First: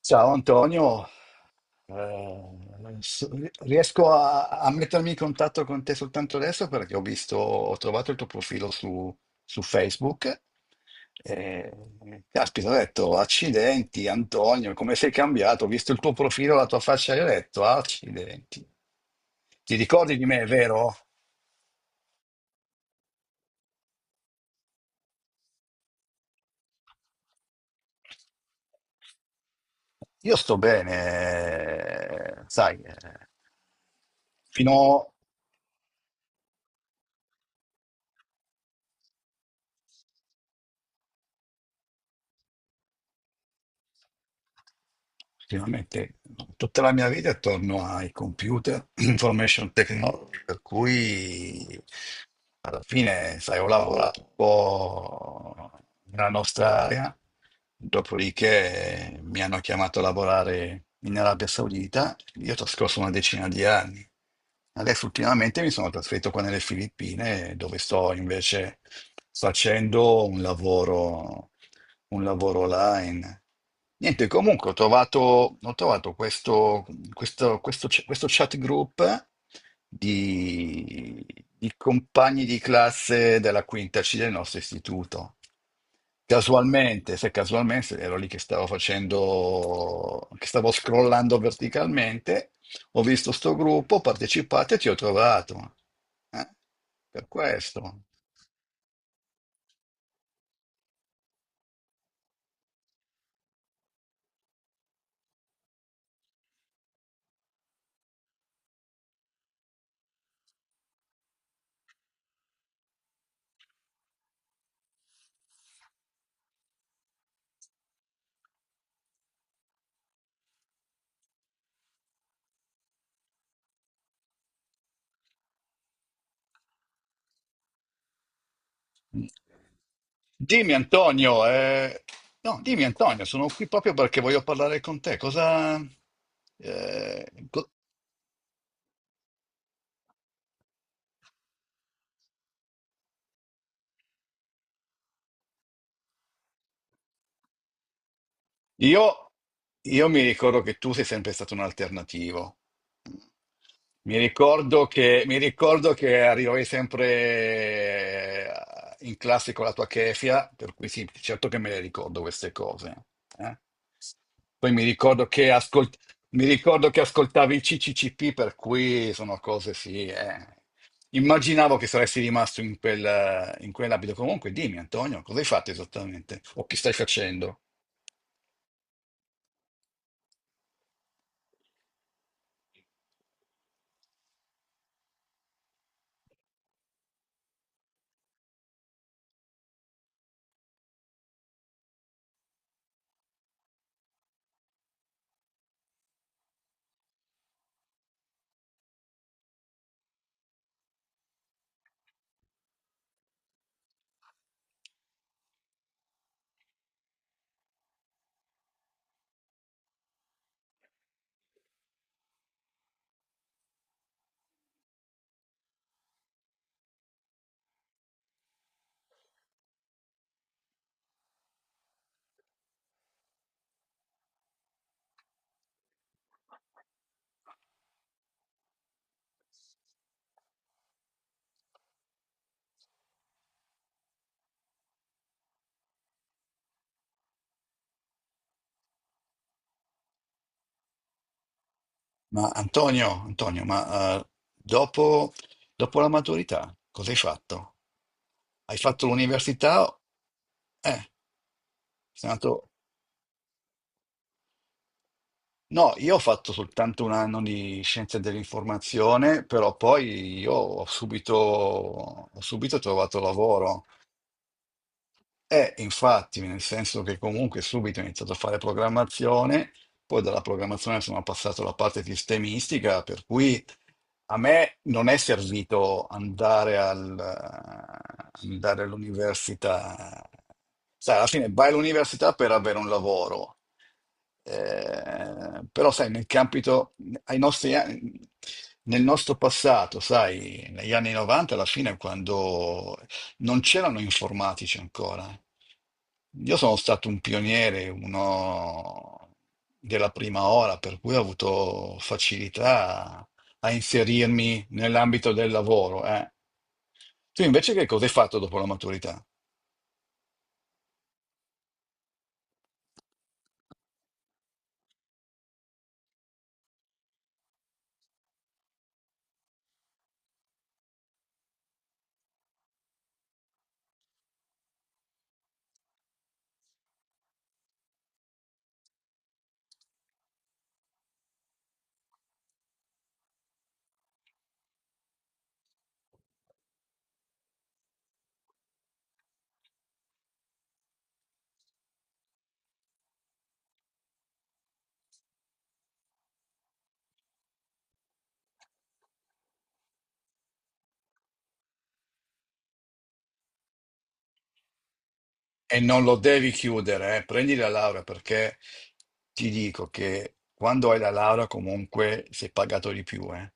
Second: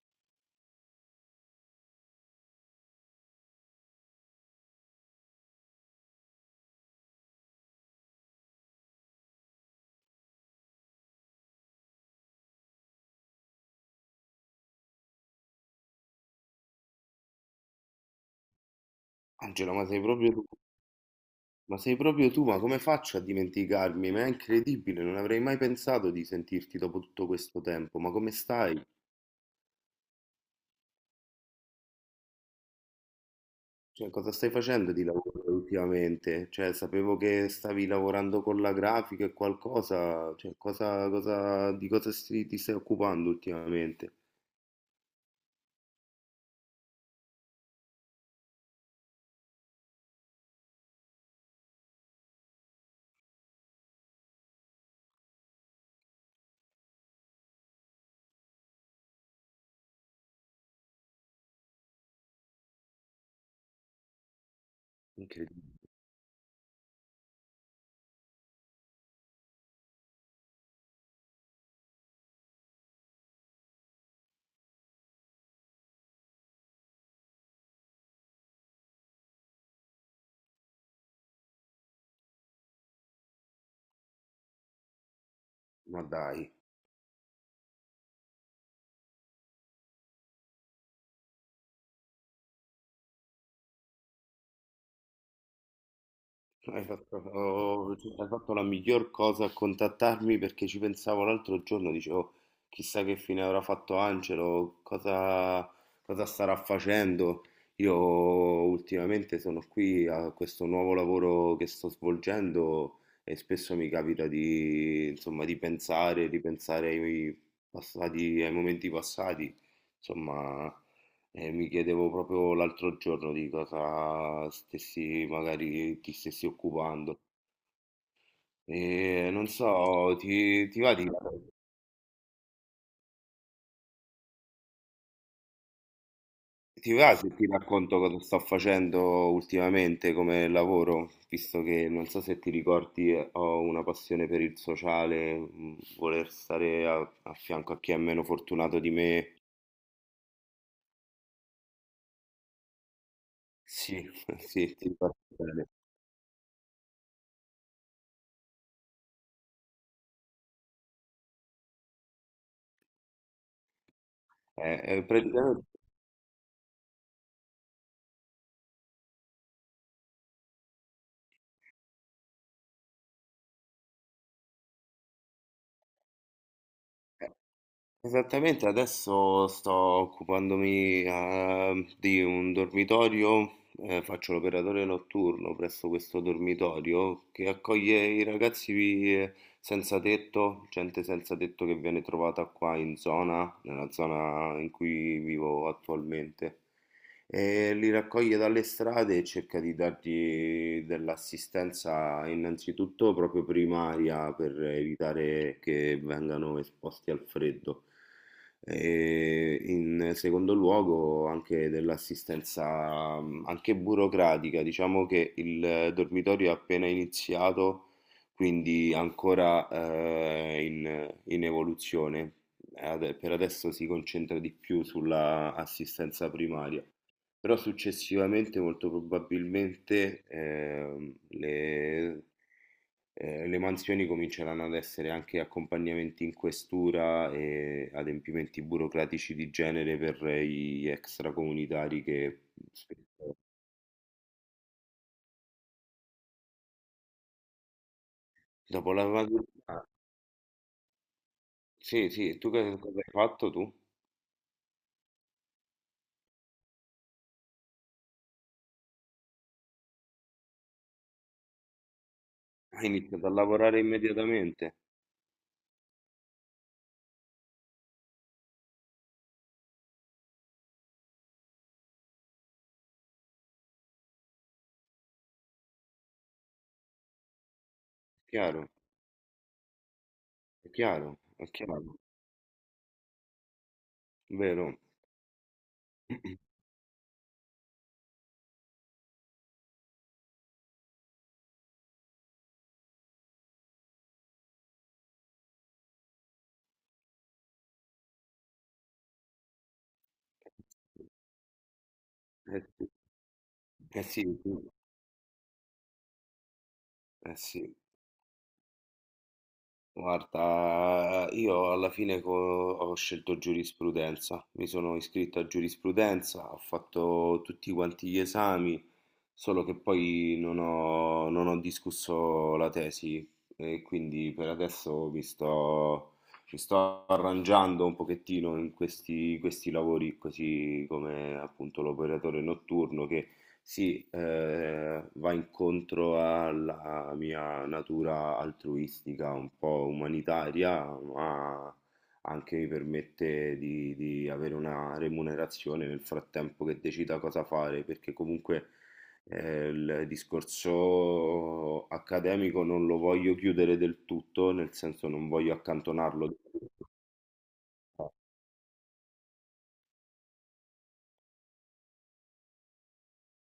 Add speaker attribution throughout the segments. Speaker 1: Ciao Antonio. Eh, s- Riesco a mettermi in contatto con te soltanto adesso perché ho visto, ho trovato il tuo profilo su, su Facebook. E, caspita, ho detto, accidenti Antonio, come sei cambiato? Ho visto il tuo profilo, la tua faccia e ho detto, accidenti.
Speaker 2: Angela,
Speaker 1: Ti
Speaker 2: ma sei
Speaker 1: ricordi di
Speaker 2: proprio tu,
Speaker 1: me, vero?
Speaker 2: ma sei proprio tu, ma come faccio a dimenticarmi? Ma è incredibile, non avrei mai pensato di sentirti dopo tutto questo tempo, ma come stai?
Speaker 1: Io sto bene, sai,
Speaker 2: Cioè, cosa stai facendo di
Speaker 1: fino,
Speaker 2: lavoro ultimamente? Cioè, sapevo che stavi lavorando con la grafica e qualcosa, cioè, cosa, di cosa ti stai occupando ultimamente?
Speaker 1: effettivamente, tutta la mia vita è attorno ai computer, information technology, per cui alla fine, sai, ho lavorato un po' nella nostra area, dopodiché mi hanno chiamato a lavorare in Arabia Saudita, io ho trascorso una decina di anni. Adesso ultimamente mi
Speaker 2: Incredibile,
Speaker 1: sono trasferito qua nelle Filippine, dove sto invece facendo un lavoro online. Niente, comunque ho trovato questo chat group di, di compagni di classe della quinta C del nostro istituto.
Speaker 2: ma dai.
Speaker 1: Casualmente, se casualmente ero lì che stavo facendo, che stavo scrollando verticalmente, ho visto sto gruppo, ho partecipato e ti ho trovato. Eh,
Speaker 2: Hai fatto,
Speaker 1: per
Speaker 2: oh,
Speaker 1: questo.
Speaker 2: cioè, hai fatto la miglior cosa a contattarmi perché ci pensavo l'altro giorno, dicevo, chissà che fine avrà fatto Angelo, cosa starà facendo. Io ultimamente sono qui a questo nuovo lavoro che sto svolgendo e spesso mi capita di, insomma, di pensare, ripensare ai passati, ai momenti passati. Insomma, e mi chiedevo proprio l'altro giorno di cosa stessi, magari ti stessi occupando. E non so,
Speaker 1: Dimmi
Speaker 2: ti va
Speaker 1: Antonio, no, dimmi Antonio, sono qui proprio perché voglio parlare con te.
Speaker 2: ti va
Speaker 1: Eh,
Speaker 2: se ti
Speaker 1: co-
Speaker 2: racconto cosa sto facendo ultimamente come lavoro, visto che non so se ti ricordi, ho una passione per il sociale, voler stare a fianco a chi è meno fortunato di
Speaker 1: Io,
Speaker 2: me.
Speaker 1: io mi ricordo che tu sei sempre stato un alternativo.
Speaker 2: Sì, sì, ti ricordi
Speaker 1: Mi
Speaker 2: bene.
Speaker 1: ricordo che arrivavi sempre in classe con la tua kefia, per cui sì, certo che me le ricordo queste cose. eh. Poi
Speaker 2: Praticamente.
Speaker 1: mi ricordo che ascoltavi il CCCP, per cui sono cose sì. Immaginavo che saresti rimasto in quell'abito. Comunque, dimmi, Antonio, cosa hai fatto esattamente? O che stai
Speaker 2: eh,
Speaker 1: facendo?
Speaker 2: Esattamente, adesso sto occupandomi, di un dormitorio, faccio l'operatore notturno presso questo dormitorio che accoglie i ragazzi eh, senza tetto, gente senza tetto che viene trovata qua in zona, nella zona in cui vivo attualmente. E li raccoglie dalle strade e cerca di dargli dell'assistenza innanzitutto proprio primaria per evitare che vengano esposti al freddo. E in secondo luogo anche dell'assistenza, anche burocratica, diciamo che il dormitorio è appena iniziato, quindi ancora in evoluzione. Per adesso si concentra di più sulla assistenza primaria, però successivamente molto probabilmente, le mansioni cominceranno ad essere anche accompagnamenti in questura e adempimenti burocratici di genere per gli extracomunitari che
Speaker 1: Ma Antonio,
Speaker 2: spesso-
Speaker 1: Antonio, dopo, dopo la maturità cosa hai fatto? Hai
Speaker 2: dopo la
Speaker 1: fatto
Speaker 2: maturità.
Speaker 1: l'università? Eh,
Speaker 2: Sì,
Speaker 1: sei
Speaker 2: sì, tu
Speaker 1: andato...
Speaker 2: che cosa hai fatto tu?
Speaker 1: No, io ho fatto soltanto un anno di scienze dell'informazione, però poi io ho subito
Speaker 2: Hai
Speaker 1: trovato
Speaker 2: iniziato a lavorare
Speaker 1: lavoro.
Speaker 2: immediatamente,
Speaker 1: Infatti, nel senso che comunque subito ho iniziato a fare programmazione, poi dalla programmazione sono passato alla parte sistemistica, per cui a me non è servito
Speaker 2: chiaro,
Speaker 1: andare all'università.
Speaker 2: è
Speaker 1: Sai,
Speaker 2: chiaro,
Speaker 1: alla fine
Speaker 2: è
Speaker 1: vai
Speaker 2: chiaro,
Speaker 1: all'università per avere un lavoro.
Speaker 2: vero?
Speaker 1: Però, sai, nel campito, ai nostri anni- nel nostro passato, sai, negli anni 90, alla fine, quando non c'erano informatici ancora. Io sono stato un pioniere, uno della prima ora, per cui ho avuto
Speaker 2: Eh
Speaker 1: facilità a
Speaker 2: sì, eh sì,
Speaker 1: inserirmi nell'ambito del lavoro.
Speaker 2: eh
Speaker 1: Tu
Speaker 2: sì.
Speaker 1: invece che cosa hai fatto dopo la maturità?
Speaker 2: Guarda, io alla fine ho scelto giurisprudenza, mi sono iscritto a giurisprudenza, ho fatto tutti quanti gli esami, solo che poi non ho discusso la tesi e quindi per adesso mi sto arrangiando un pochettino in questi lavori così come appunto l'operatore notturno che sì, va incontro alla mia natura altruistica, un po' umanitaria, ma anche mi permette di avere una remunerazione nel frattempo che decida cosa fare, perché comunque, il discorso accademico non lo voglio chiudere del tutto, nel senso non voglio
Speaker 1: E non lo
Speaker 2: accantonarlo.
Speaker 1: devi chiudere, eh. Prendi la laurea perché ti dico che quando hai la laurea comunque sei pagato di più, eh.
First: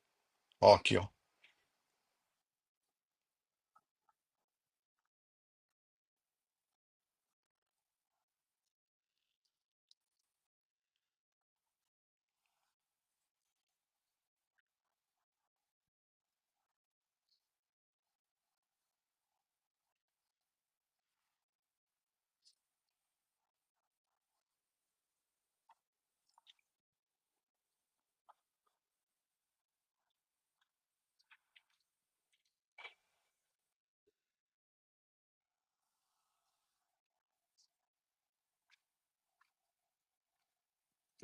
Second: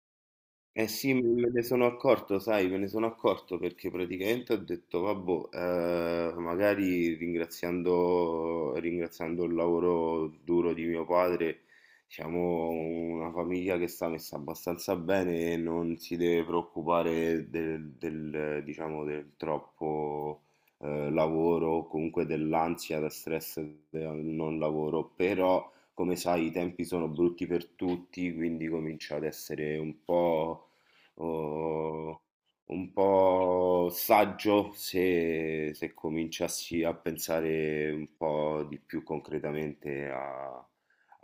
Speaker 2: Eh
Speaker 1: Occhio.
Speaker 2: sì, me ne sono accorto, sai, me ne sono accorto perché praticamente ho detto, vabbè, magari ringraziando il lavoro duro di mio padre, siamo una famiglia che sta messa abbastanza bene e non si deve preoccupare diciamo, del troppo, lavoro o comunque dell'ansia, da stress del non lavoro, però. Come sai, i tempi sono brutti per tutti, quindi comincia ad essere un po' o un po' saggio se cominciassi a pensare un po' di più concretamente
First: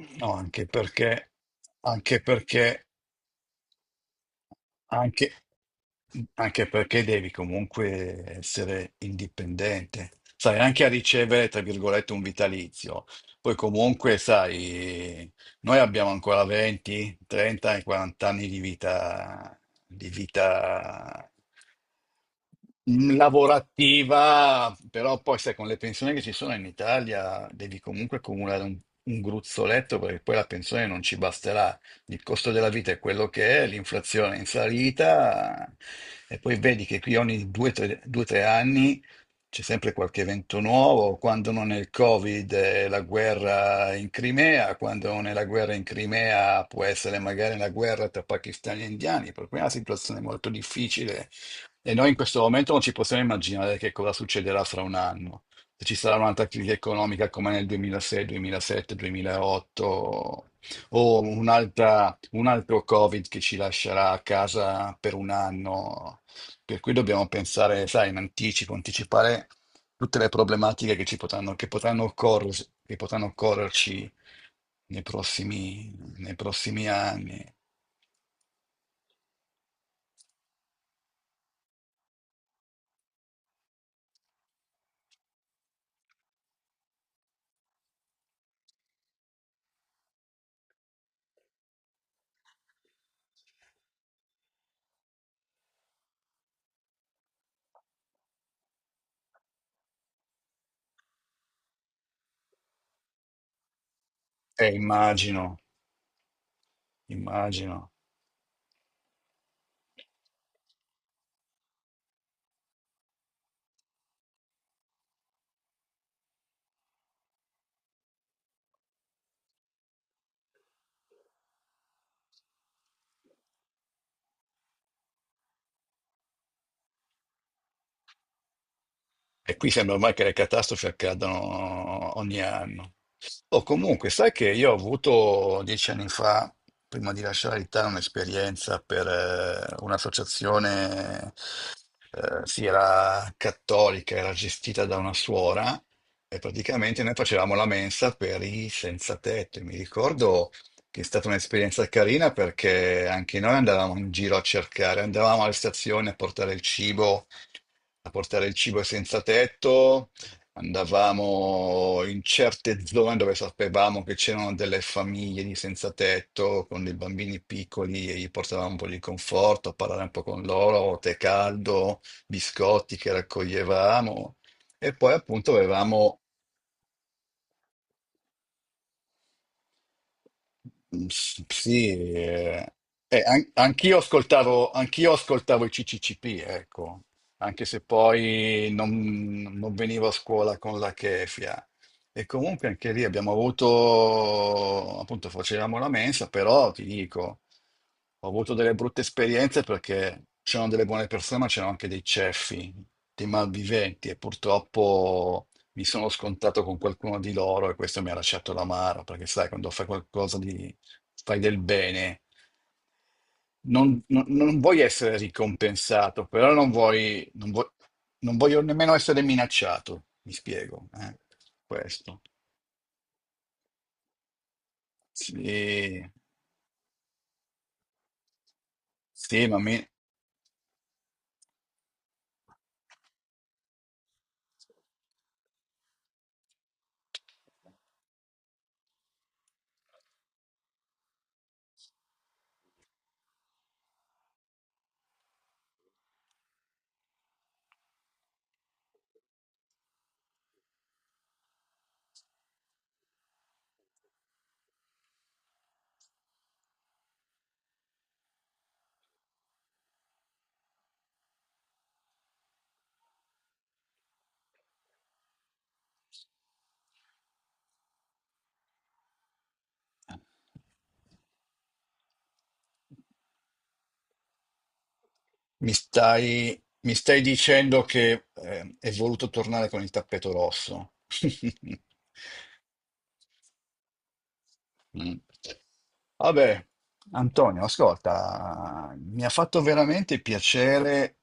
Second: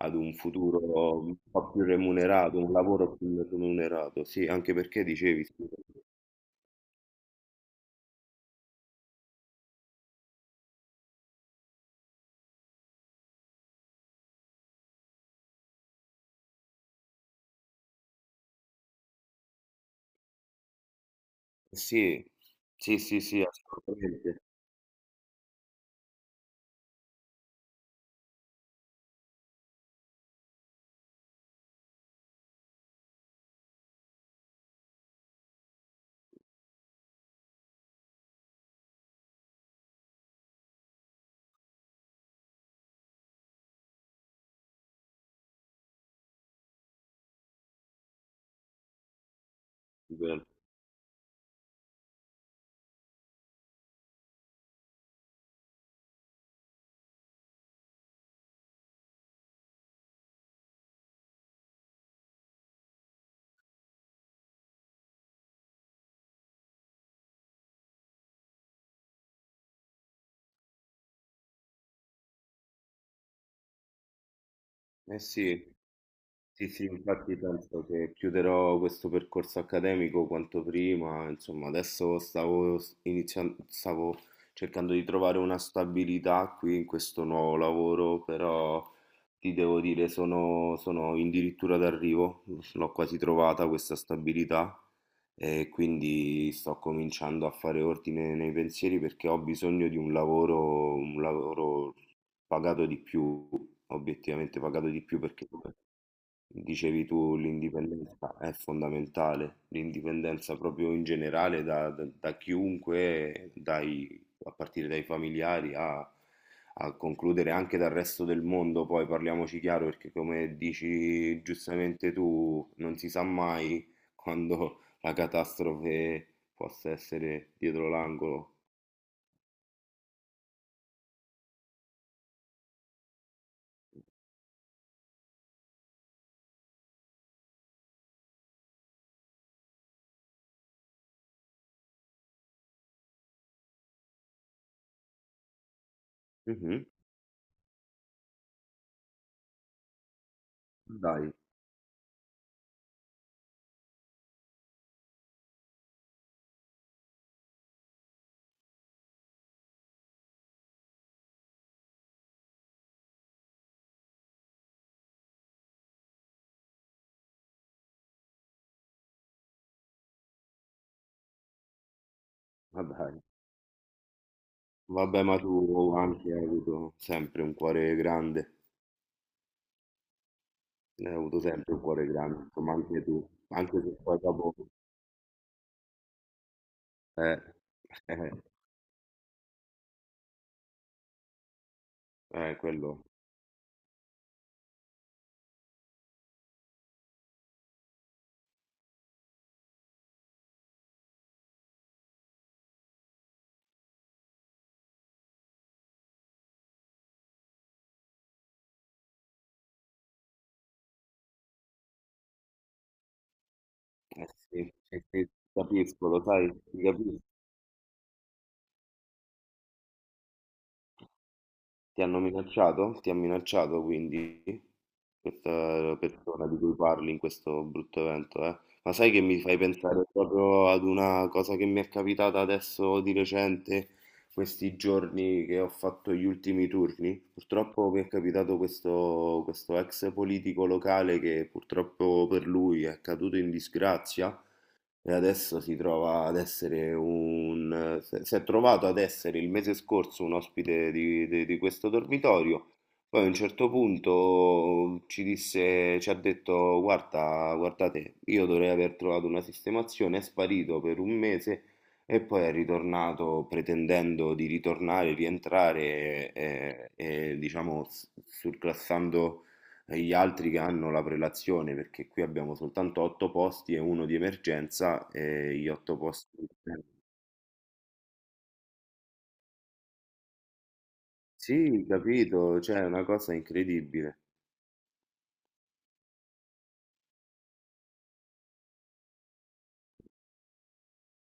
Speaker 2: ad
Speaker 1: No,
Speaker 2: un
Speaker 1: anche
Speaker 2: futuro
Speaker 1: perché,
Speaker 2: un po' più
Speaker 1: anche
Speaker 2: remunerato, un
Speaker 1: perché
Speaker 2: lavoro più remunerato, sì, anche perché
Speaker 1: Anche,
Speaker 2: dicevi, sì,
Speaker 1: mhmm, anche perché devi comunque essere indipendente, sai, anche a ricevere, tra virgolette, un vitalizio. Poi comunque, sai, noi abbiamo ancora 20, 30 e 40 anni di vita, di vita
Speaker 2: eh sì, sì, assolutamente,
Speaker 1: lavorativa, però poi sai, con le pensioni che ci sono in Italia devi comunque accumulare un gruzzoletto perché poi la pensione non ci basterà, il costo della vita è quello che è, l'inflazione è in salita e poi vedi che qui ogni due, tre anni c'è sempre qualche evento nuovo, quando non è il Covid è la guerra in Crimea, quando non è la guerra in Crimea può essere magari la guerra tra pakistani e indiani, per cui è una situazione molto difficile e noi in questo momento non ci possiamo immaginare che cosa succederà fra un anno. Se ci sarà un'altra crisi economica come nel 2006, 2007, 2008, o un altro Covid che ci lascerà a casa per un anno. Per cui dobbiamo pensare, sai, in anticipo, anticipare tutte le problematiche che ci potranno, che potranno occor- che potranno occorrerci nei
Speaker 2: eh sì.
Speaker 1: prossimi, nei
Speaker 2: Sì, sì,
Speaker 1: prossimi
Speaker 2: infatti
Speaker 1: anni.
Speaker 2: penso che chiuderò questo percorso accademico quanto prima, insomma, adesso stavo iniziando, stavo cercando di trovare una stabilità qui in questo nuovo lavoro, però ti devo dire, sono addirittura d'arrivo, l'ho quasi trovata questa stabilità e quindi sto cominciando a fare ordine nei pensieri perché ho bisogno di un lavoro pagato di più, obiettivamente pagato di più perché
Speaker 1: Immagino,
Speaker 2: come dicevi tu
Speaker 1: immagino.
Speaker 2: l'indipendenza è fondamentale, l'indipendenza proprio in generale da chiunque, a partire dai familiari a concludere anche dal resto del mondo, poi parliamoci chiaro perché come dici giustamente tu, non si sa mai quando la catastrofe possa essere dietro l'angolo.
Speaker 1: E qui sembra ormai che le catastrofi accadano ogni anno. Oh, comunque, sai che io ho avuto 10 anni fa, prima di lasciare l'Italia, un'esperienza per un'associazione, sì, era cattolica, era gestita da una suora e
Speaker 2: Mhm.
Speaker 1: praticamente noi facevamo la mensa per i senza tetto. E mi ricordo che è stata
Speaker 2: Dai,
Speaker 1: un'esperienza carina perché anche noi andavamo in giro a cercare, andavamo alle stazioni a portare il cibo, a portare il cibo ai senza tetto. Andavamo in certe zone dove sapevamo che c'erano delle famiglie di senza tetto con dei bambini piccoli e gli portavamo un po' di conforto a parlare un po' con loro, tè caldo,
Speaker 2: ma
Speaker 1: biscotti che
Speaker 2: dai.
Speaker 1: raccoglievamo e poi
Speaker 2: Vabbè, ma
Speaker 1: appunto
Speaker 2: tu
Speaker 1: avevamo,
Speaker 2: anche hai avuto sempre un cuore grande,
Speaker 1: mm,
Speaker 2: hai avuto
Speaker 1: s-
Speaker 2: sempre un
Speaker 1: sì,
Speaker 2: cuore grande, insomma anche tu, anche se poi dopo.
Speaker 1: anch'io ascoltavo i CCCP, ecco,
Speaker 2: Eh,
Speaker 1: anche se poi non venivo a scuola con la chefia. E comunque anche
Speaker 2: quello,
Speaker 1: lì abbiamo avuto, appunto facevamo la mensa, però ti dico, ho avuto delle brutte esperienze perché c'erano delle buone persone, ma c'erano anche dei ceffi, dei malviventi e purtroppo mi sono scontato con qualcuno di loro e questo mi ha lasciato l'amaro, perché sai, quando fai fai del bene, non
Speaker 2: sì,
Speaker 1: vuoi
Speaker 2: eh
Speaker 1: essere
Speaker 2: sì, capisco, lo
Speaker 1: ricompensato, però
Speaker 2: sai, ti capisco.
Speaker 1: non vuoi, non voglio nemmeno essere minacciato, mi spiego,
Speaker 2: Ti hanno
Speaker 1: questo.
Speaker 2: minacciato? Ti ha minacciato quindi
Speaker 1: Sì,
Speaker 2: questa persona di cui parli in questo brutto evento, eh? Ma sai che mi
Speaker 1: sì,
Speaker 2: fai pensare proprio ad una cosa che mi è capitata adesso di recente, questi giorni che ho fatto gli ultimi turni? Purtroppo mi è capitato questo ex politico locale che purtroppo per lui è caduto in disgrazia e adesso si trova ad essere un... Si è trovato ad essere il mese scorso un ospite di questo dormitorio, poi a un certo punto ci ha detto, guarda, guardate, io dovrei aver trovato una sistemazione, è sparito per un mese e poi è ritornato pretendendo di ritornare, rientrare e, diciamo surclassando e gli altri che hanno la prelazione, perché qui abbiamo soltanto 8 posti e uno di emergenza e gli 8 posti.
Speaker 1: mi stai dicendo che è voluto tornare con il tappeto rosso.
Speaker 2: Sì, capito, cioè è una cosa incredibile,
Speaker 1: Mm. Vabbè, Antonio, ascolta, mi ha fatto veramente piacere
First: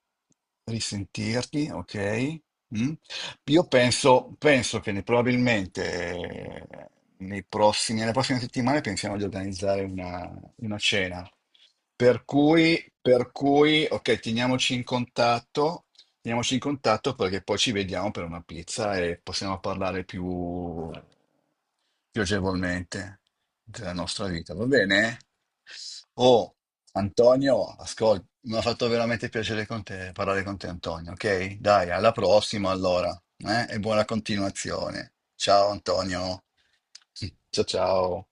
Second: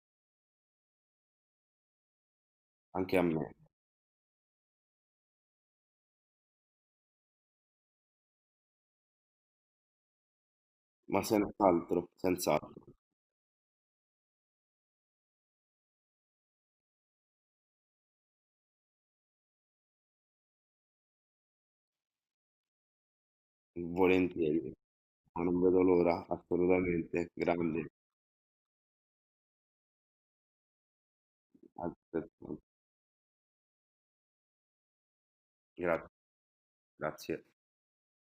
Speaker 1: risentirti, ok? Mm?
Speaker 2: anche a me,
Speaker 1: Io penso, penso probabilmente nelle prossime settimane pensiamo di organizzare una
Speaker 2: ma
Speaker 1: cena.
Speaker 2: senz'altro, senz'altro,
Speaker 1: Per cui, ok, teniamoci in contatto perché poi ci vediamo per una pizza e possiamo parlare più piacevolmente della nostra vita, va
Speaker 2: volentieri,
Speaker 1: bene?
Speaker 2: ma non vedo l'ora,
Speaker 1: Oh,
Speaker 2: assolutamente,
Speaker 1: Antonio,
Speaker 2: grande,
Speaker 1: ascolta, mi ha fatto veramente piacere parlare con te, Antonio, ok? Dai, alla
Speaker 2: altrettanto.
Speaker 1: prossima allora, eh? E buona continuazione. Ciao
Speaker 2: Gra-
Speaker 1: Antonio.
Speaker 2: grazie.
Speaker 1: Ciao ciao.